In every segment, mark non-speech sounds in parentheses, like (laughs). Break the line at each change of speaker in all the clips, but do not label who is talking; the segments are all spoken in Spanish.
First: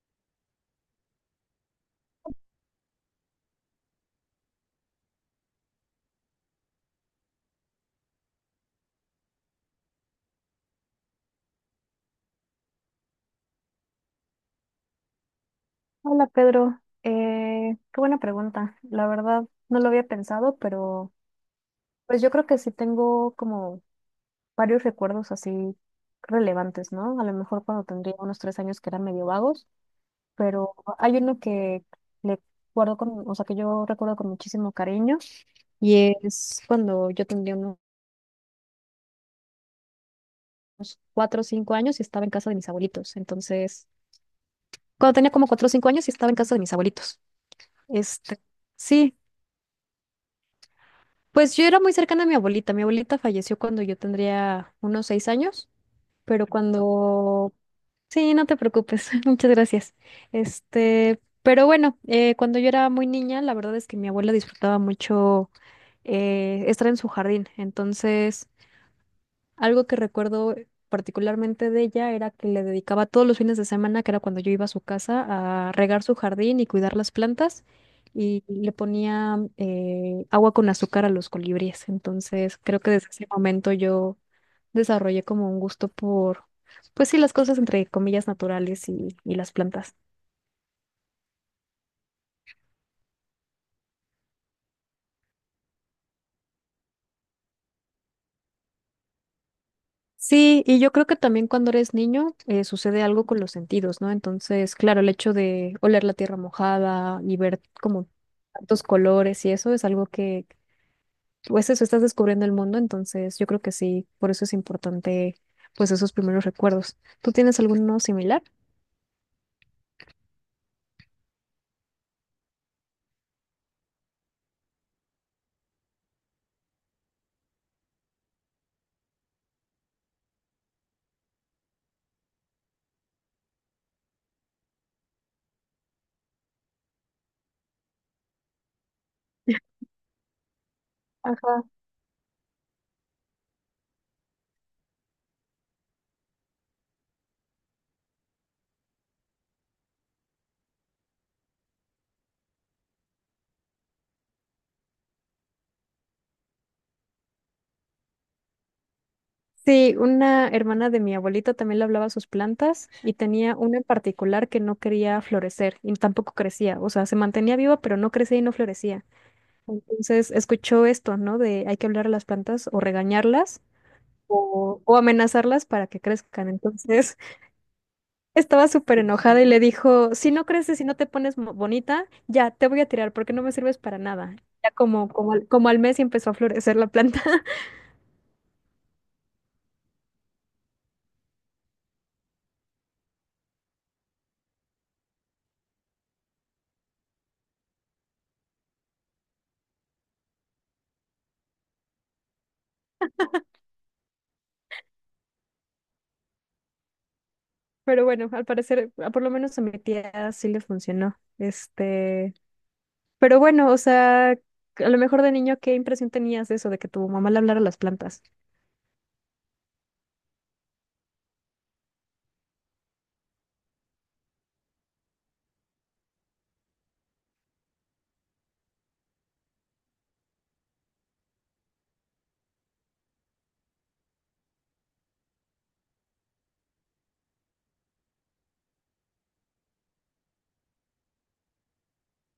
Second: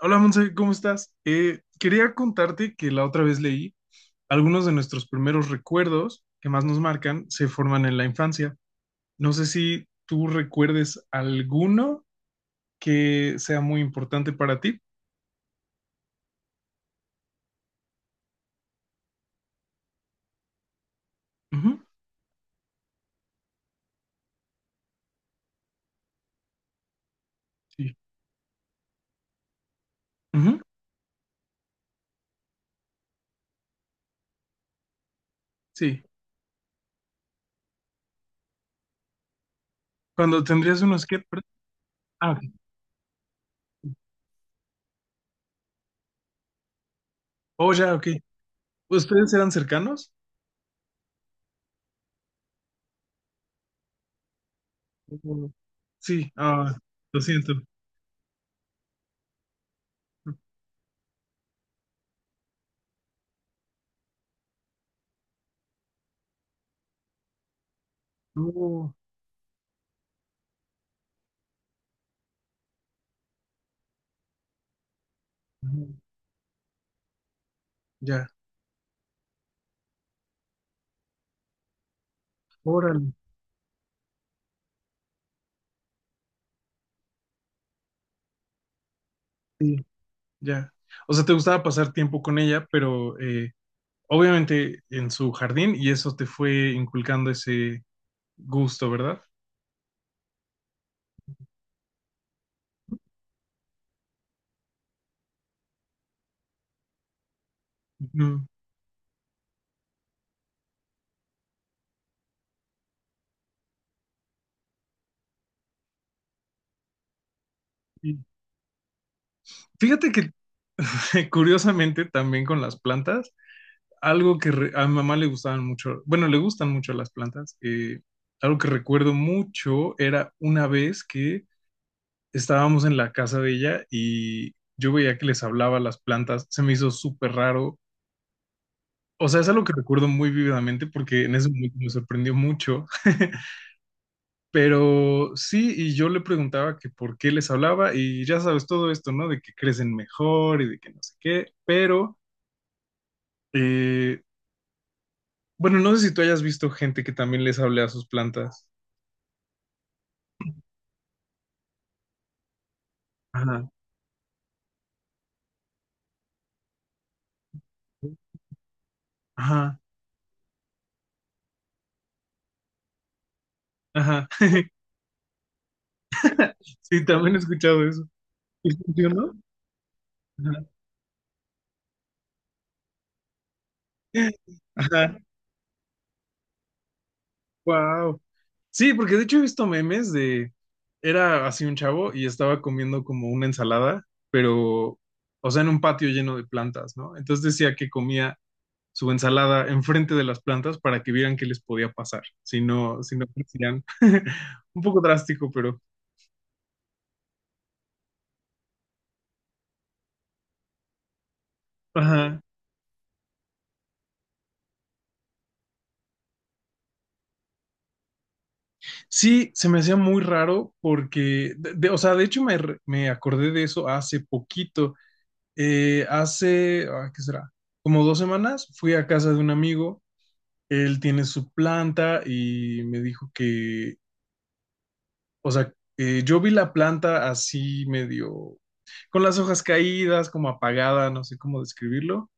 Hola Monse, ¿cómo estás? Quería contarte que la otra vez leí algunos de nuestros primeros recuerdos que más nos marcan se forman en la infancia. No sé si tú recuerdes alguno que sea muy importante para ti.
Hola Pedro, qué buena pregunta. La verdad no lo había pensado, pero
Ujú.
pues yo creo que sí tengo como varios recuerdos así relevantes, ¿no? A lo mejor cuando
Sí,
tendría unos 3 años que eran medio vagos,
ujú.
pero hay uno que le guardo con, o sea, que yo recuerdo con muchísimo cariño
Sí.
y es cuando yo tendría unos
Cuando tendrías unos que...
cuatro
perdón.
o cinco años y estaba en
Ah, ok.
casa de mis abuelitos. Entonces, cuando tenía como 4 o 5 años y estaba en casa de mis abuelitos.
Oh, ya, ok.
Este, sí.
¿Ustedes eran cercanos?
Pues yo era muy cercana a mi abuelita. Mi abuelita falleció cuando yo tendría unos seis
Ujú.
años,
Sí.
pero
Ah, lo
cuando...
siento.
Sí, no te preocupes. (laughs) Muchas gracias. Pero bueno, cuando yo era muy niña, la verdad es que mi abuela disfrutaba mucho estar en su jardín.
Oh,
Algo que recuerdo particularmente de ella era que le dedicaba todos los fines de semana, que era cuando yo iba a su casa, a
ujú,
regar su jardín y cuidar las plantas,
ya.
y le ponía agua con azúcar a los colibríes. Entonces, creo que desde
Órale.
ese momento yo desarrollé como un gusto por, pues sí, las cosas entre comillas naturales y las
Sí,
plantas.
ya. O sea, te gustaba pasar tiempo con ella, pero obviamente en su jardín y eso te fue inculcando ese gusto, ¿verdad?
Sí, y yo creo que también cuando eres niño sucede algo con los sentidos, ¿no? Entonces, claro, el hecho de oler la tierra mojada y ver como
Ujú.
tantos colores y eso es algo que, pues eso, estás descubriendo el mundo, entonces yo creo que sí, por eso es importante, pues esos primeros recuerdos. ¿Tú tienes alguno
Y
similar?
fíjate que (laughs) curiosamente también con las plantas, a mi mamá le gustaban mucho, bueno, le gustan mucho las plantas, algo que recuerdo mucho era una vez que estábamos en la casa de ella y yo veía que les hablaba a las plantas, se me hizo súper raro. O sea, es algo que
(laughs)
recuerdo muy vívidamente porque en ese
Ajá.
momento me sorprendió mucho. (laughs) Pero sí, y yo le preguntaba que por qué les hablaba y ya sabes todo esto, ¿no? De que crecen mejor y de que no sé qué, pero, eh, bueno, no sé si tú hayas visto gente que también les hable a sus plantas.
Sí, una hermana de mi abuelita también le hablaba a sus plantas y tenía
Ajá,
una en particular que no quería florecer y tampoco crecía, o sea, se mantenía viva pero no crecía y no florecía.
ajá,
Entonces escuchó esto, ¿no? De hay que hablar a las plantas o regañarlas
ajá. (laughs)
o amenazarlas para que crezcan.
Sí,
Entonces
también he escuchado eso.
(laughs) estaba
¿Y
súper
funcionó?
enojada y le dijo, si no
Ajá.
creces, si no te pones bonita, ya te voy a tirar porque no me sirves para nada. Ya
Ajá.
como al mes y empezó a florecer la planta. (laughs)
Wow. Sí, porque de hecho he visto memes de, era así un chavo y estaba comiendo como una ensalada, pero, o sea, en un patio lleno de plantas, ¿no? Entonces decía que comía su ensalada enfrente de las plantas para que vieran qué les podía pasar, si no crecían. (laughs) Un poco drástico, pero...
Pero bueno, al parecer, a- por lo menos a mi tía sí le funcionó.
Ajá.
Pero bueno, o sea, a lo mejor de niño, ¿qué impresión tenías de eso, de que tu mamá le hablara a las plantas?
Sí, se me hacía muy raro porque, o sea, de hecho me acordé de eso hace poquito. ¿Qué será? Como dos semanas fui a casa de un amigo, él tiene su planta y me dijo que, o sea, yo vi la planta así medio, con las hojas caídas, como apagada, no sé cómo describirlo.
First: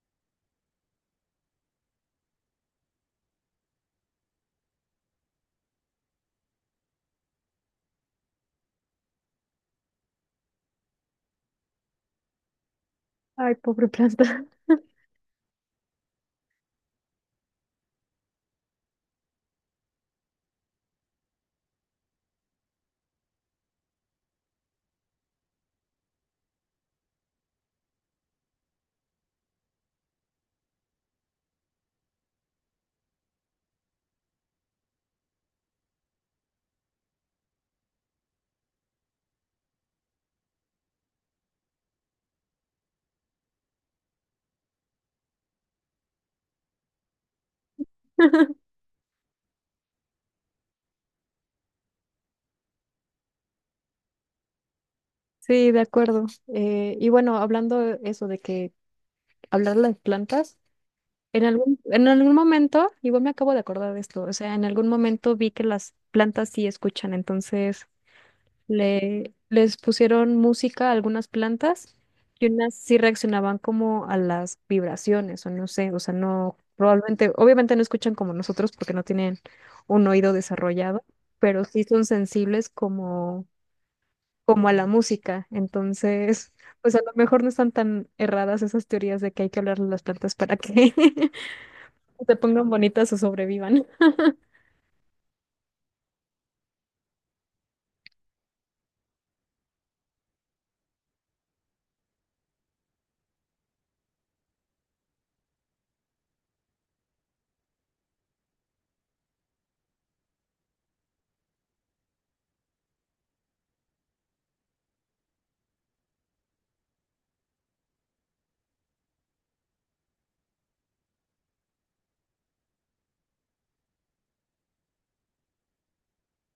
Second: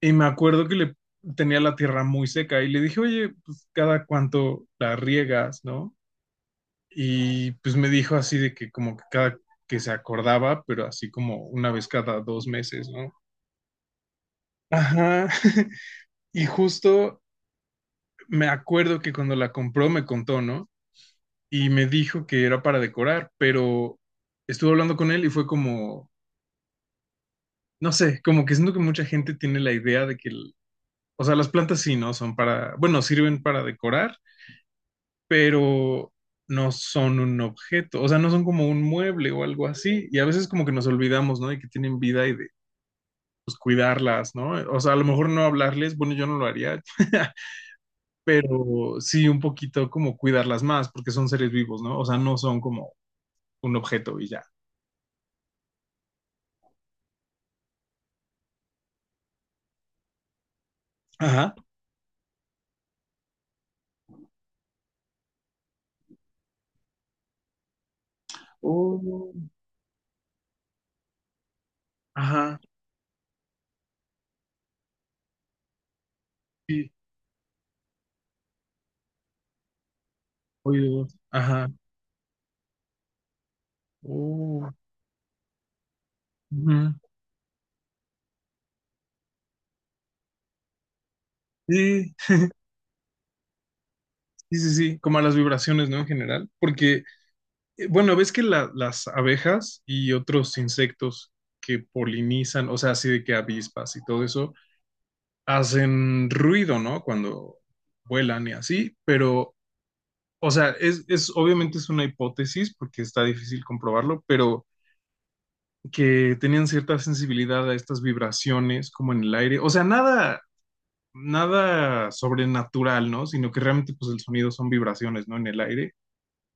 Y me acuerdo que le tenía la tierra muy seca y le dije, oye, pues cada cuánto la riegas, ¿no? Y pues me dijo así de que como que cada que se acordaba, pero así como una vez cada dos meses, ¿no?
Ay, pobre planta.
Ajá. (laughs) Y justo me acuerdo que cuando la compró me contó, ¿no? Y me dijo que era para decorar, pero estuve hablando con él y fue como, no sé, como que siento que mucha gente tiene la idea de que, o sea, las plantas sí, ¿no? Son para, bueno, sirven para decorar, pero no son un objeto, o sea, no son como un mueble o algo así, y a veces como que nos olvidamos, ¿no? De que tienen vida y de pues, cuidarlas, ¿no? O sea, a lo mejor no hablarles, bueno, yo no lo haría, (laughs)
(laughs)
pero sí un poquito como cuidarlas más, porque son seres vivos, ¿no? O sea, no son como un objeto y ya.
Sí, de acuerdo. Y bueno, hablando eso de que hablar de las plantas, en
Ajá.
algún, en algún momento, igual me acabo de acordar de esto, o sea, en algún momento vi que las plantas sí escuchan, entonces
Oh,
les pusieron música a algunas plantas y
ajá,
unas sí reaccionaban como a las vibraciones, o no sé, o sea, no,
sí,
probablemente, obviamente no escuchan como nosotros porque no tienen un oído desarrollado,
oídos,
pero
ajá,
sí son sensibles como
oh,
a la música. Entonces, (laughs)
ujú.
pues a lo mejor no están tan erradas esas teorías de que hay que hablarle a las plantas para que
Sí,
(laughs) se pongan bonitas o sobrevivan.
sí, sí, sí, como a las vibraciones, ¿no? En general, porque bueno, ves que las abejas y otros insectos que polinizan, o sea, así de que avispas y todo eso, hacen ruido, ¿no? Cuando vuelan y así, pero, o sea, es obviamente es una hipótesis porque está difícil comprobarlo, pero que tenían cierta sensibilidad a estas vibraciones como en el aire, o sea, nada sobrenatural, ¿no? Sino que realmente pues el sonido son vibraciones, ¿no? En el aire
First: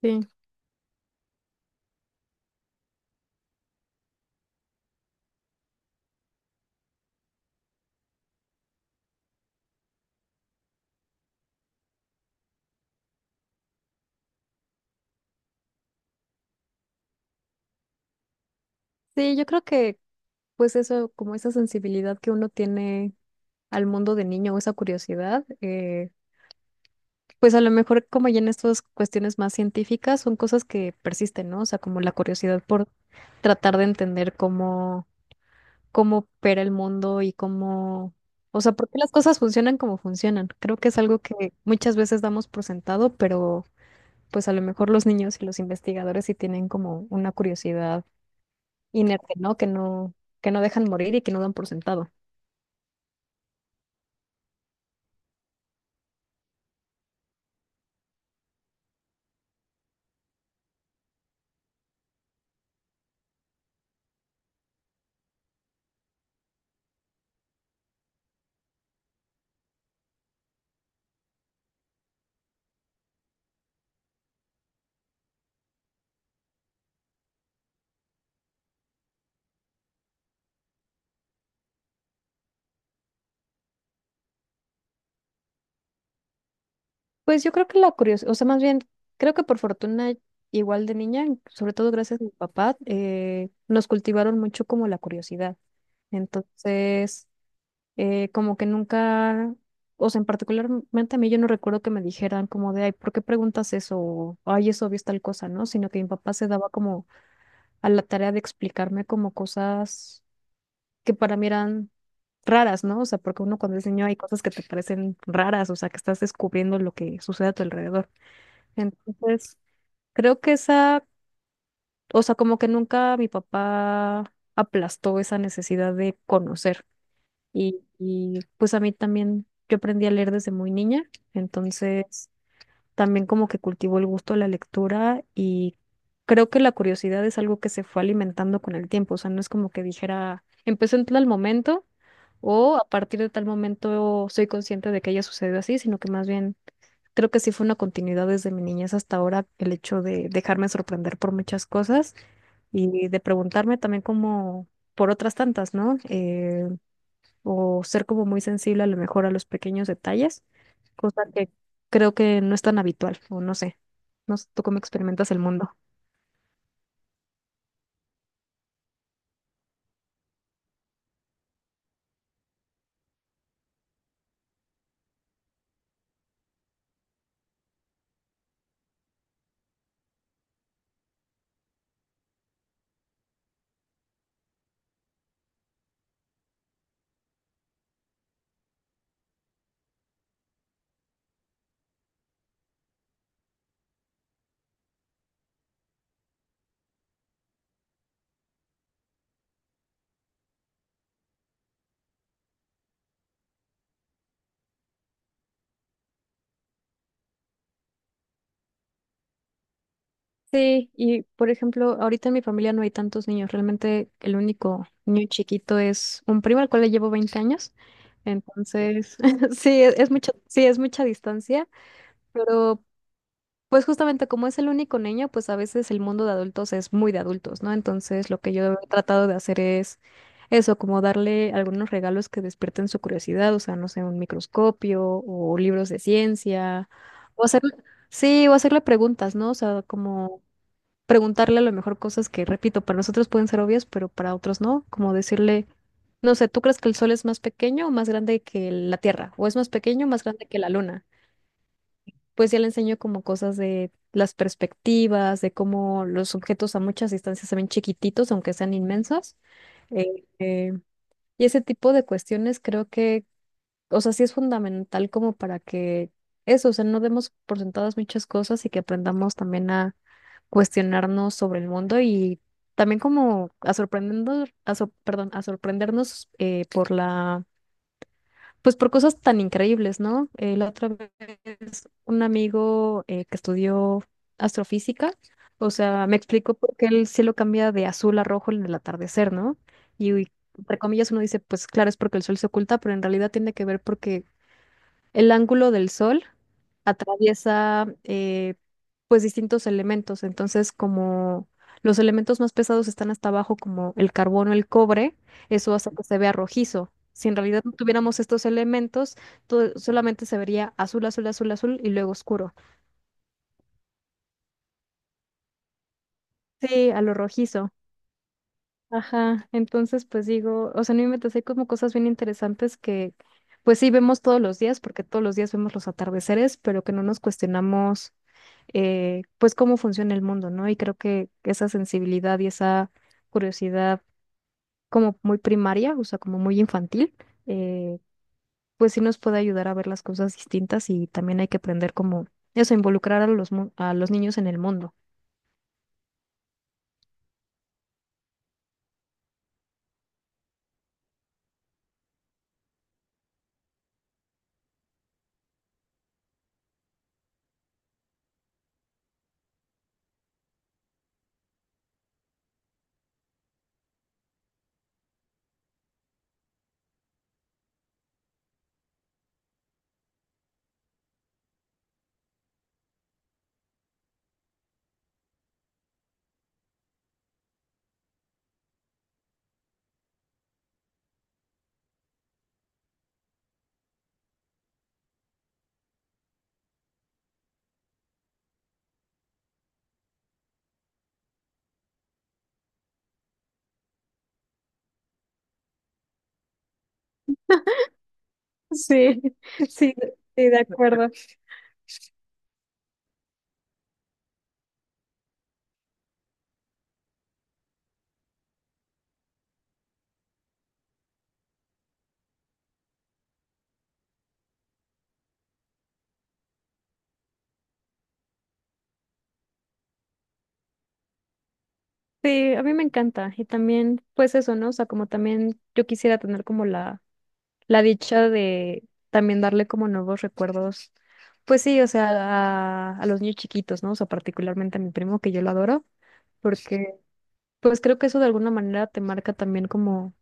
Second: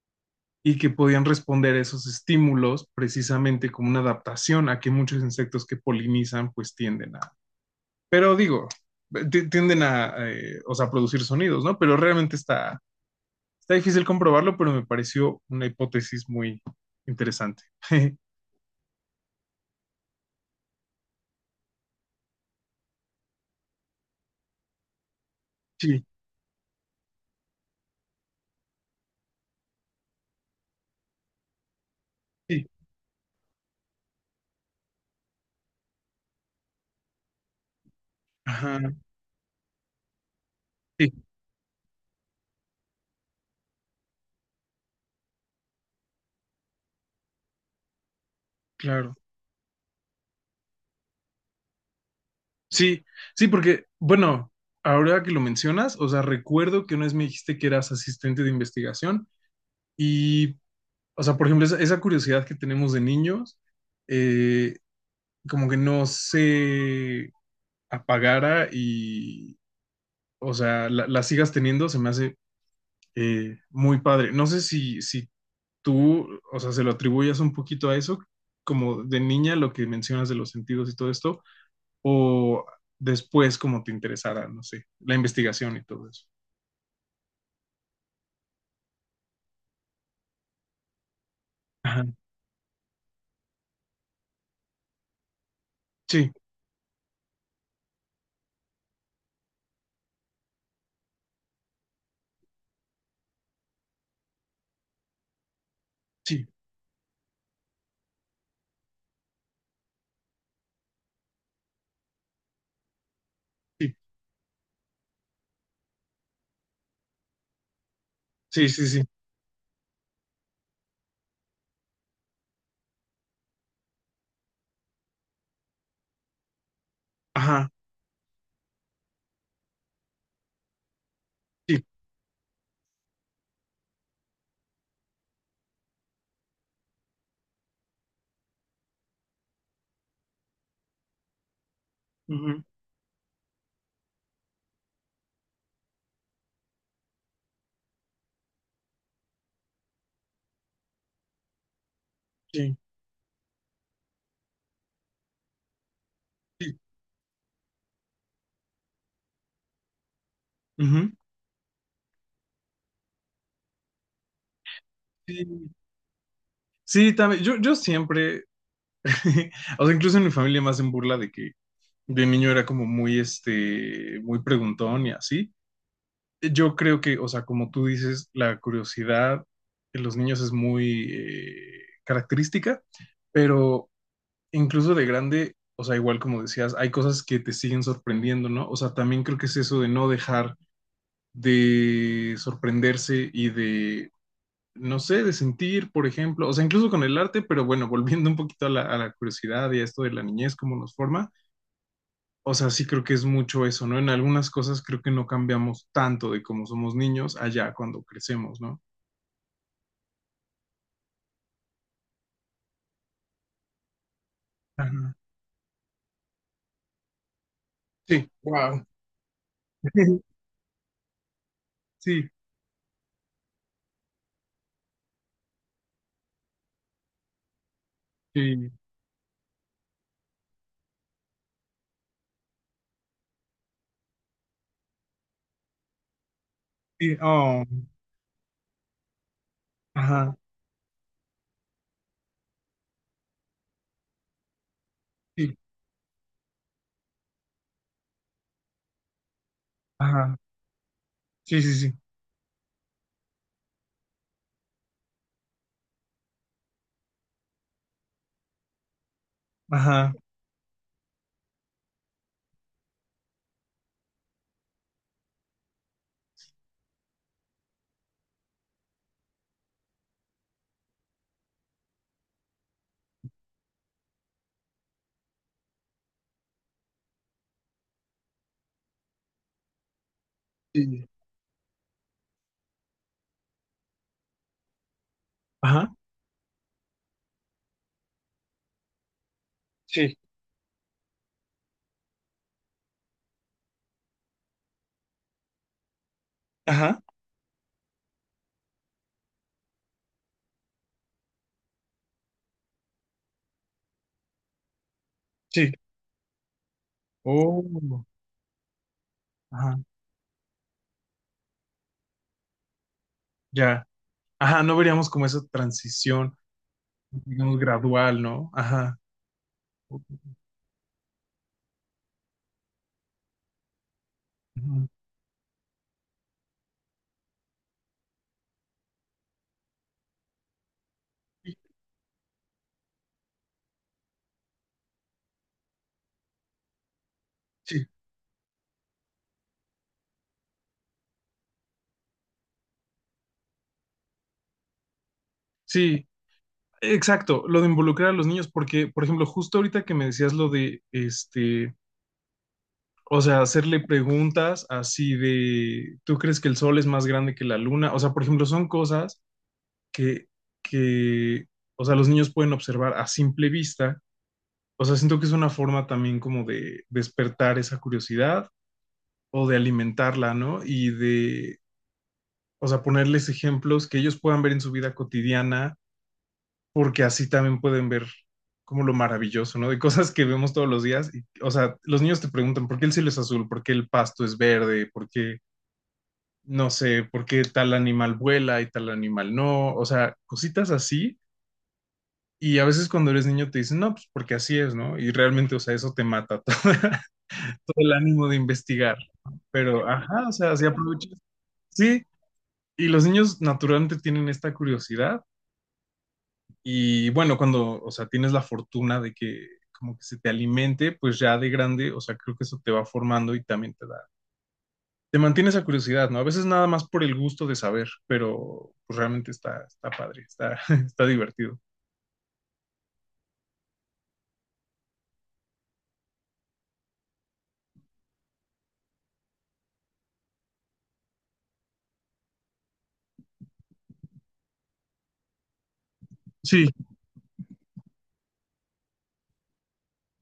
Sí.
y que podían responder a esos estímulos precisamente como una adaptación a que muchos insectos que polinizan pues tienden a, pero digo, o sea, producir sonidos, ¿no? Pero realmente está difícil comprobarlo, pero me pareció una hipótesis muy interesante. (laughs)
Sí, yo creo que pues eso, como esa sensibilidad que uno tiene al mundo de niño o esa curiosidad,
Sí,
pues a lo mejor como ya en estas cuestiones más científicas son cosas que persisten, ¿no? O sea, como la curiosidad
sí,
por tratar de entender cómo opera el mundo y cómo, o sea,
ajá,
por qué las cosas funcionan como funcionan. Creo que es
sí,
algo que muchas veces damos por sentado, pero pues a lo mejor los niños y los investigadores sí tienen como una curiosidad
claro.
inerte, ¿no? Que no, que no dejan morir y que no dan por sentado.
Sí, sí, porque, bueno, ahora que lo mencionas, o sea, recuerdo que una vez me dijiste que eras asistente de investigación y o sea, por ejemplo, esa curiosidad que tenemos de niños, eh, como que no se apagara y, o sea, la sigas teniendo, se me hace muy padre. No sé si tú, o sea, se lo atribuyas un poquito a eso, como de niña, lo que mencionas de los sentidos y todo esto, o después como te interesara, no sé, la investigación y todo eso.
Pues yo creo que la curiosidad, o sea, más bien, creo que por fortuna, igual de niña, sobre todo
Ajá.
gracias a mi papá, nos cultivaron mucho como la curiosidad.
Sí,
Entonces, como que nunca, o sea, en particularmente a mí yo no recuerdo que me dijeran como de, ay, ¿por qué preguntas eso? O, ay, es obvio es tal cosa, ¿no? Sino que mi papá
sí,
se daba como a la tarea de explicarme como cosas que para mí eran raras, ¿no? O sea, porque uno cuando es
sí,
niño hay cosas que te parecen raras, o sea, que estás descubriendo lo que sucede a tu alrededor.
sí, sí, sí.
Entonces, creo que esa, o sea, como que nunca mi papá aplastó esa necesidad de conocer.
Ajá,
Y pues a mí también, yo aprendí a leer desde muy niña,
sí,
entonces también como que cultivo el gusto de la lectura y creo que la curiosidad es algo que se fue alimentando con el tiempo, o sea, no es como que dijera, empecé en tal momento
ujú.
o a partir de tal momento soy consciente de que haya sucedido así, sino que más bien creo que sí fue una continuidad desde mi niñez hasta ahora el hecho de dejarme sorprender por muchas cosas
Sí,
y de preguntarme también como por otras tantas, ¿no?
sí,
O ser como muy sensible a lo mejor a los pequeños detalles,
ujú,
cosa que creo que no es tan habitual, o no sé, no sé tú cómo experimentas el
sí.
mundo.
Sí, también, yo siempre, (laughs) o sea, incluso en mi familia más hacen burla de que de niño era como muy, este, muy preguntón y así. Yo creo que, o sea, como tú dices, la curiosidad en los niños es muy característica, pero incluso de grande, o sea, igual como decías, hay cosas que te siguen sorprendiendo, ¿no? O sea, también creo que es eso de no dejar de sorprenderse y de no sé, de sentir, por ejemplo, o sea, incluso con el arte, pero bueno, (laughs) volviendo un poquito a a la curiosidad y a esto de la niñez, cómo nos forma, o sea, sí creo que es mucho eso, ¿no? En algunas cosas creo que no cambiamos tanto de cómo somos niños allá cuando crecemos, ¿no?
Sí, y por ejemplo, ahorita en mi familia no hay tantos niños, realmente el único
Ajá.
niño chiquito es un primo al cual le llevo 20 años,
Sí, wow.
entonces (laughs) sí, es
(laughs)
mucho, sí, es mucha distancia,
Sí,
pero pues justamente como es el único niño, pues a veces el mundo de adultos es muy de adultos, ¿no? Entonces lo que yo
sí,
he tratado de hacer es eso, como darle algunos regalos que despierten su curiosidad, o sea, no sé, un microscopio o libros de ciencia,
sí,
o hacer,
oh,
sí, o hacerle preguntas, ¿no? O sea,
ajá,
como preguntarle a lo mejor cosas que, repito, para nosotros pueden ser obvias, pero para otros no, como
sí,
decirle, no sé, ¿tú crees que el sol es más pequeño o más grande que la Tierra? ¿O es más pequeño o más
ajá,
grande que la Luna?
sí, sí, sí,
Pues ya le enseño como cosas de las perspectivas, de cómo los objetos a muchas distancias se ven chiquititos, aunque sean inmensos.
ajá,
Eh, eh, y ese tipo de cuestiones creo que, o sea, sí es fundamental como para que eso, o sea, no demos por sentadas muchas cosas y que aprendamos también a cuestionarnos sobre el mundo y también como a sorprendernos, perdón, a sorprendernos por la, pues por cosas tan increíbles, ¿no? La otra
sí,
es un amigo que estudió astrofísica, o
ajá,
sea, me explicó por qué el cielo cambia de azul a rojo en el atardecer, ¿no? Y,
sí,
y entre comillas uno dice, pues claro, es porque el sol se oculta, pero en realidad tiene que ver porque el ángulo del sol
ajá,
atraviesa pues distintos elementos, entonces como los elementos más pesados están hasta abajo, como el carbono, el cobre,
sí,
eso hace que se vea rojizo. Si en realidad no
oh,
tuviéramos estos elementos, todo-
ajá,
solamente se vería azul, azul, azul, azul y luego oscuro.
ya, ajá, no veríamos como esa transición,
Sí, a lo
digamos,
rojizo.
gradual, ¿no? Ajá.
Ajá, entonces pues digo, o sea, no inventes, hay como cosas bien interesantes que pues sí vemos todos los días,
Ujú.
porque todos los días vemos los atardeceres, pero que no nos cuestionamos pues cómo funciona el mundo, ¿no? Y creo que esa sensibilidad y esa curiosidad como muy primaria, o sea, como muy infantil,
Sí,
eh, pues sí nos puede ayudar a ver las cosas distintas y también hay que aprender como eso, involucrar a los niños en el mundo.
sí, exacto, lo de involucrar a los niños, porque, por ejemplo, justo ahorita que me decías lo de, este, o sea, hacerle preguntas así de, ¿tú crees que el sol es más grande que la luna? O sea, por ejemplo, son cosas que, que, o sea, los niños pueden observar a simple vista. O sea, siento que es una forma también como de despertar esa curiosidad o de alimentarla, ¿no? Y de, o sea, ponerles ejemplos que ellos puedan ver en su vida cotidiana porque así también pueden ver como lo maravilloso, ¿no? De cosas que vemos todos los días. Y, o sea, los niños te preguntan por qué el cielo es azul, por qué el pasto es verde, por qué, no sé, por qué tal animal vuela y tal animal no. O sea, cositas así. Y a veces cuando eres niño te dicen, no, pues porque así es, ¿no? Y realmente, o sea, eso te mata (laughs) todo, el ánimo de investigar.
Sí, (laughs)
Pero,
sí, sí,
ajá, o sea,
de
así
acuerdo.
aprovechas. Sí, y los niños naturalmente tienen esta curiosidad. Y bueno, cuando, o sea, tienes la fortuna de que como que se te alimente, pues ya de grande, o sea, creo que eso te va formando y también te da, te mantiene esa curiosidad, ¿no? A veces nada más por el gusto de saber, pero pues realmente está padre, está, (laughs) está divertido.
Sí, a mí me encanta. Y también, pues eso, ¿no? O sea, como también yo quisiera tener como la dicha de también darle como nuevos recuerdos. Pues sí, o sea, a los niños chiquitos, ¿no? O sea, particularmente a mi primo, que yo lo adoro,
Sí,
porque pues creo que eso de alguna manera te marca también como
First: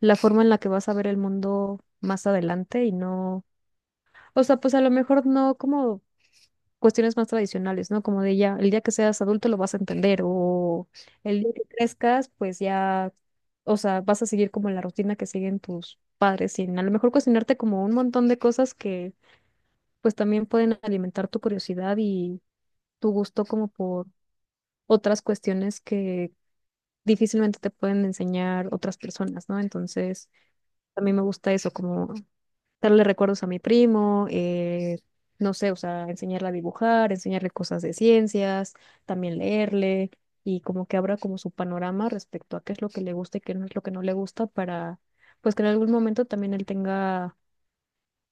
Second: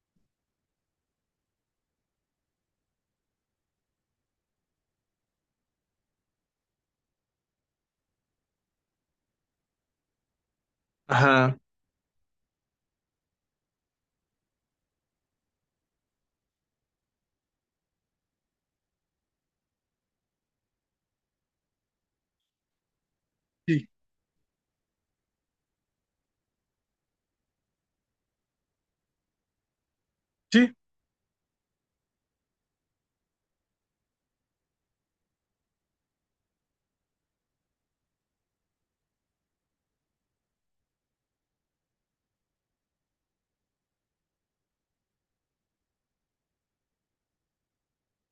la forma en la que vas a ver el mundo más adelante y no, o sea, pues a lo mejor no como cuestiones más tradicionales, ¿no? Como de ya, el día que seas adulto lo vas a entender o el día
ajá,
que crezcas, pues ya, o sea, vas a seguir como la rutina que siguen tus padres y a lo mejor cuestionarte como un montón de cosas que pues también pueden alimentar tu curiosidad y tu gusto como
sí,
por otras cuestiones que difícilmente te pueden enseñar otras personas, ¿no? Entonces,
sí,
a mí me gusta eso, como darle recuerdos a mi primo, no sé, o sea, enseñarle a dibujar, enseñarle cosas de ciencias, también leerle y como que abra como su panorama respecto a qué es lo que le gusta y qué no es lo que no le gusta para, pues que en algún momento también él tenga,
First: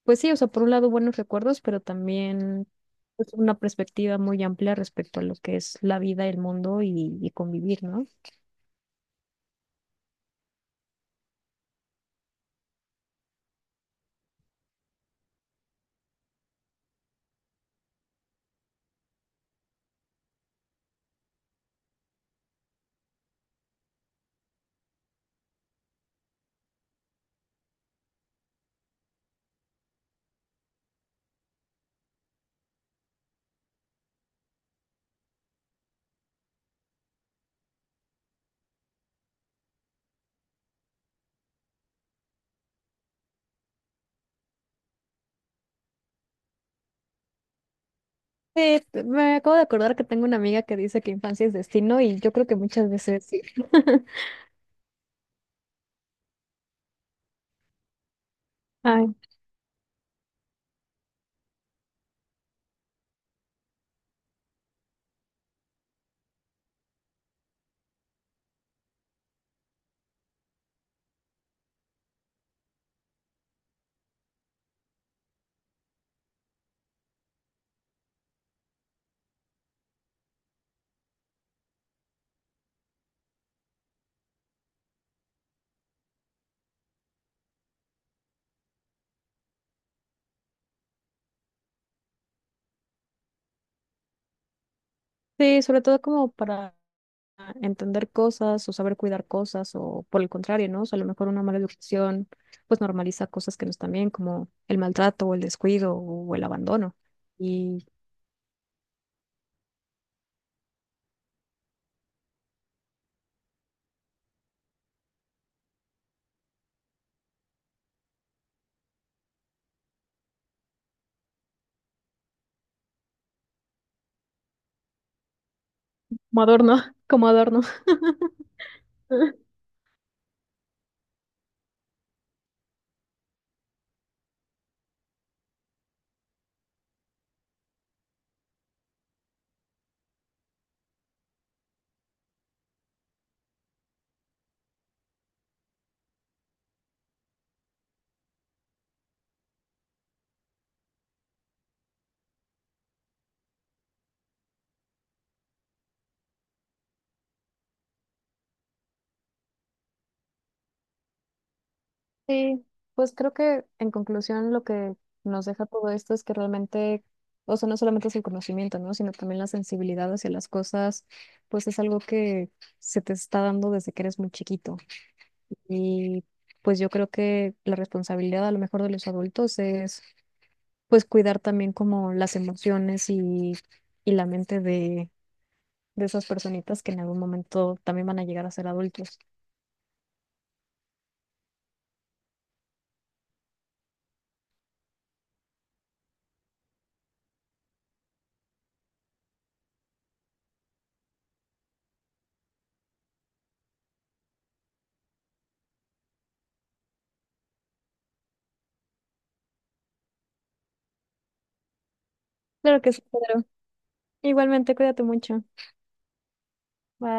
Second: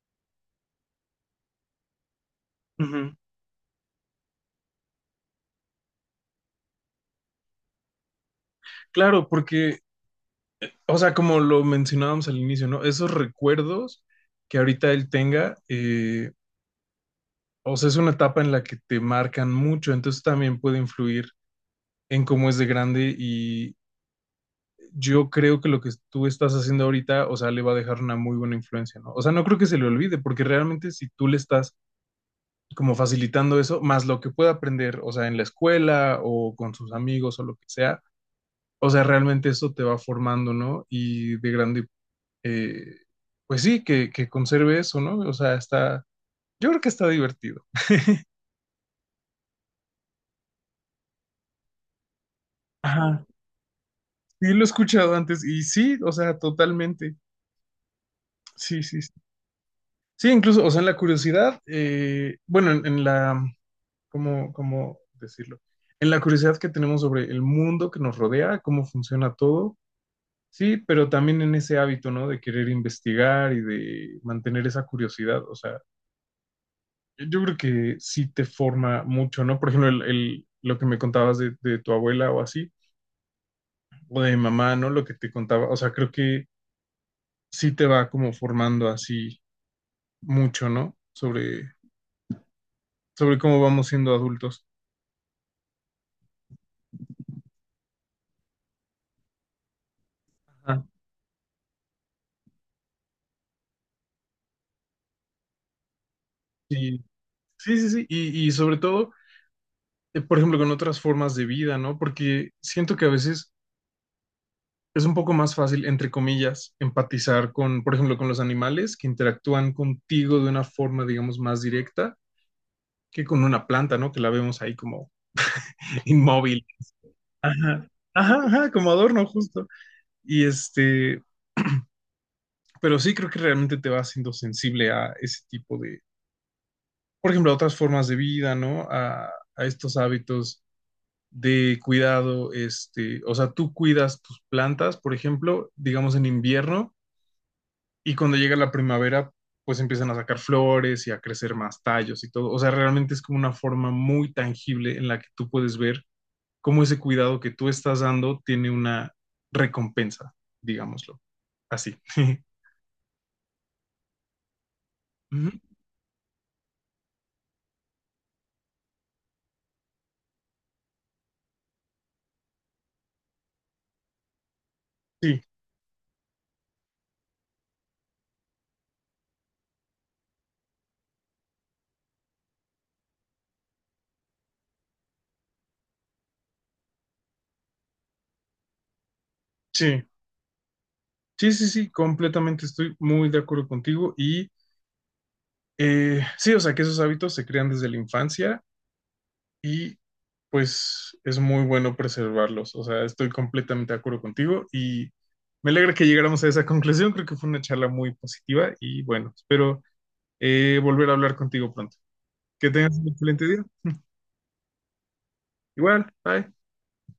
pues sí, o sea, por un lado buenos recuerdos, pero también
ujú,
pues, una perspectiva muy amplia respecto a lo que es la vida, el mundo y convivir, ¿no?
claro, porque, o sea, como lo mencionábamos al inicio, ¿no? Esos recuerdos que ahorita él tenga, o sea, es una etapa en la que te marcan mucho, entonces también puede influir en cómo es de grande. Yo creo que lo que tú estás haciendo ahorita, o sea, le va a dejar una muy buena influencia, ¿no? O sea, no creo que se le olvide, porque realmente si tú le estás como facilitando eso, más lo que pueda aprender, o sea, en la escuela o con sus amigos o lo que sea, o sea, realmente eso te va formando, ¿no? Y de grande, eh, pues sí, que conserve eso, ¿no? O sea, está, yo creo que está divertido.
Me acabo de acordar que tengo una amiga que dice que infancia es destino y yo creo que muchas
Ajá.
veces sí. (laughs)
Sí, lo he escuchado antes y sí, o sea, totalmente. Sí, sí, sí.
Ay.
Sí, incluso, o sea, en la curiosidad, en la ¿cómo, cómo decirlo? En la curiosidad que tenemos sobre el mundo que nos rodea, cómo funciona todo, sí, pero también en ese hábito, ¿no? De querer investigar y de mantener esa curiosidad. O sea, yo creo que sí te forma mucho, ¿no? Por ejemplo, lo que me contabas de tu abuela o así, o de mi mamá, ¿no? Lo que te contaba, o sea, creo que sí te va como formando así mucho, ¿no? Sobre, sobre cómo vamos siendo adultos.
Sí, sobre todo como para entender cosas o saber cuidar cosas o por el contrario, ¿no?
Ajá.
O sea, a lo mejor una mala educación pues normaliza cosas que no están bien como el maltrato o el descuido o el abandono
Sí, sí,
y
sí, sí. Y sobre todo por ejemplo, con otras formas de vida, ¿no? Porque siento que a veces es un poco más fácil, entre comillas, empatizar con, por ejemplo, con los animales que interactúan contigo de una forma, digamos, más directa que con una planta, ¿no? Que la vemos ahí como (laughs)
como
inmóvil.
adorno, (laughs) como adorno.
Ajá, ajá, ajá, como adorno
(laughs)
justo. Y este, pero sí creo que realmente te va haciendo sensible a ese tipo de, por ejemplo, a otras formas de vida, ¿no? A estos hábitos de cuidado, este, o sea, tú cuidas tus plantas, por ejemplo, digamos en invierno, y cuando llega la primavera, pues empiezan a sacar flores y a crecer más tallos y todo. O sea, realmente es como una forma muy tangible en la que tú puedes ver cómo ese cuidado que tú estás dando tiene una recompensa, digámoslo. Así. (laughs)
Sí, pues creo que en conclusión lo que nos
Ujú.
deja todo esto es que realmente, o sea, no solamente es el conocimiento, ¿no? Sino también la sensibilidad hacia las cosas, pues es algo que se te está dando desde que eres muy chiquito.
Sí,
Y pues yo creo que la responsabilidad a lo mejor de los adultos es pues cuidar también como las emociones y la mente de esas personitas que en algún momento también van a llegar a ser adultos.
sí, sí, sí, sí, completamente estoy muy de acuerdo contigo y sí, o sea, que esos hábitos se crean desde la infancia y pues es muy bueno preservarlos. O sea, estoy completamente de acuerdo contigo y me alegra que llegáramos a esa conclusión. Creo que fue una charla muy positiva y bueno, espero volver a hablar contigo pronto. Que
Claro que
tengas
sí,
un excelente
Pedro.
día.
Igualmente, cuídate mucho.
Igual, bye.
Bye.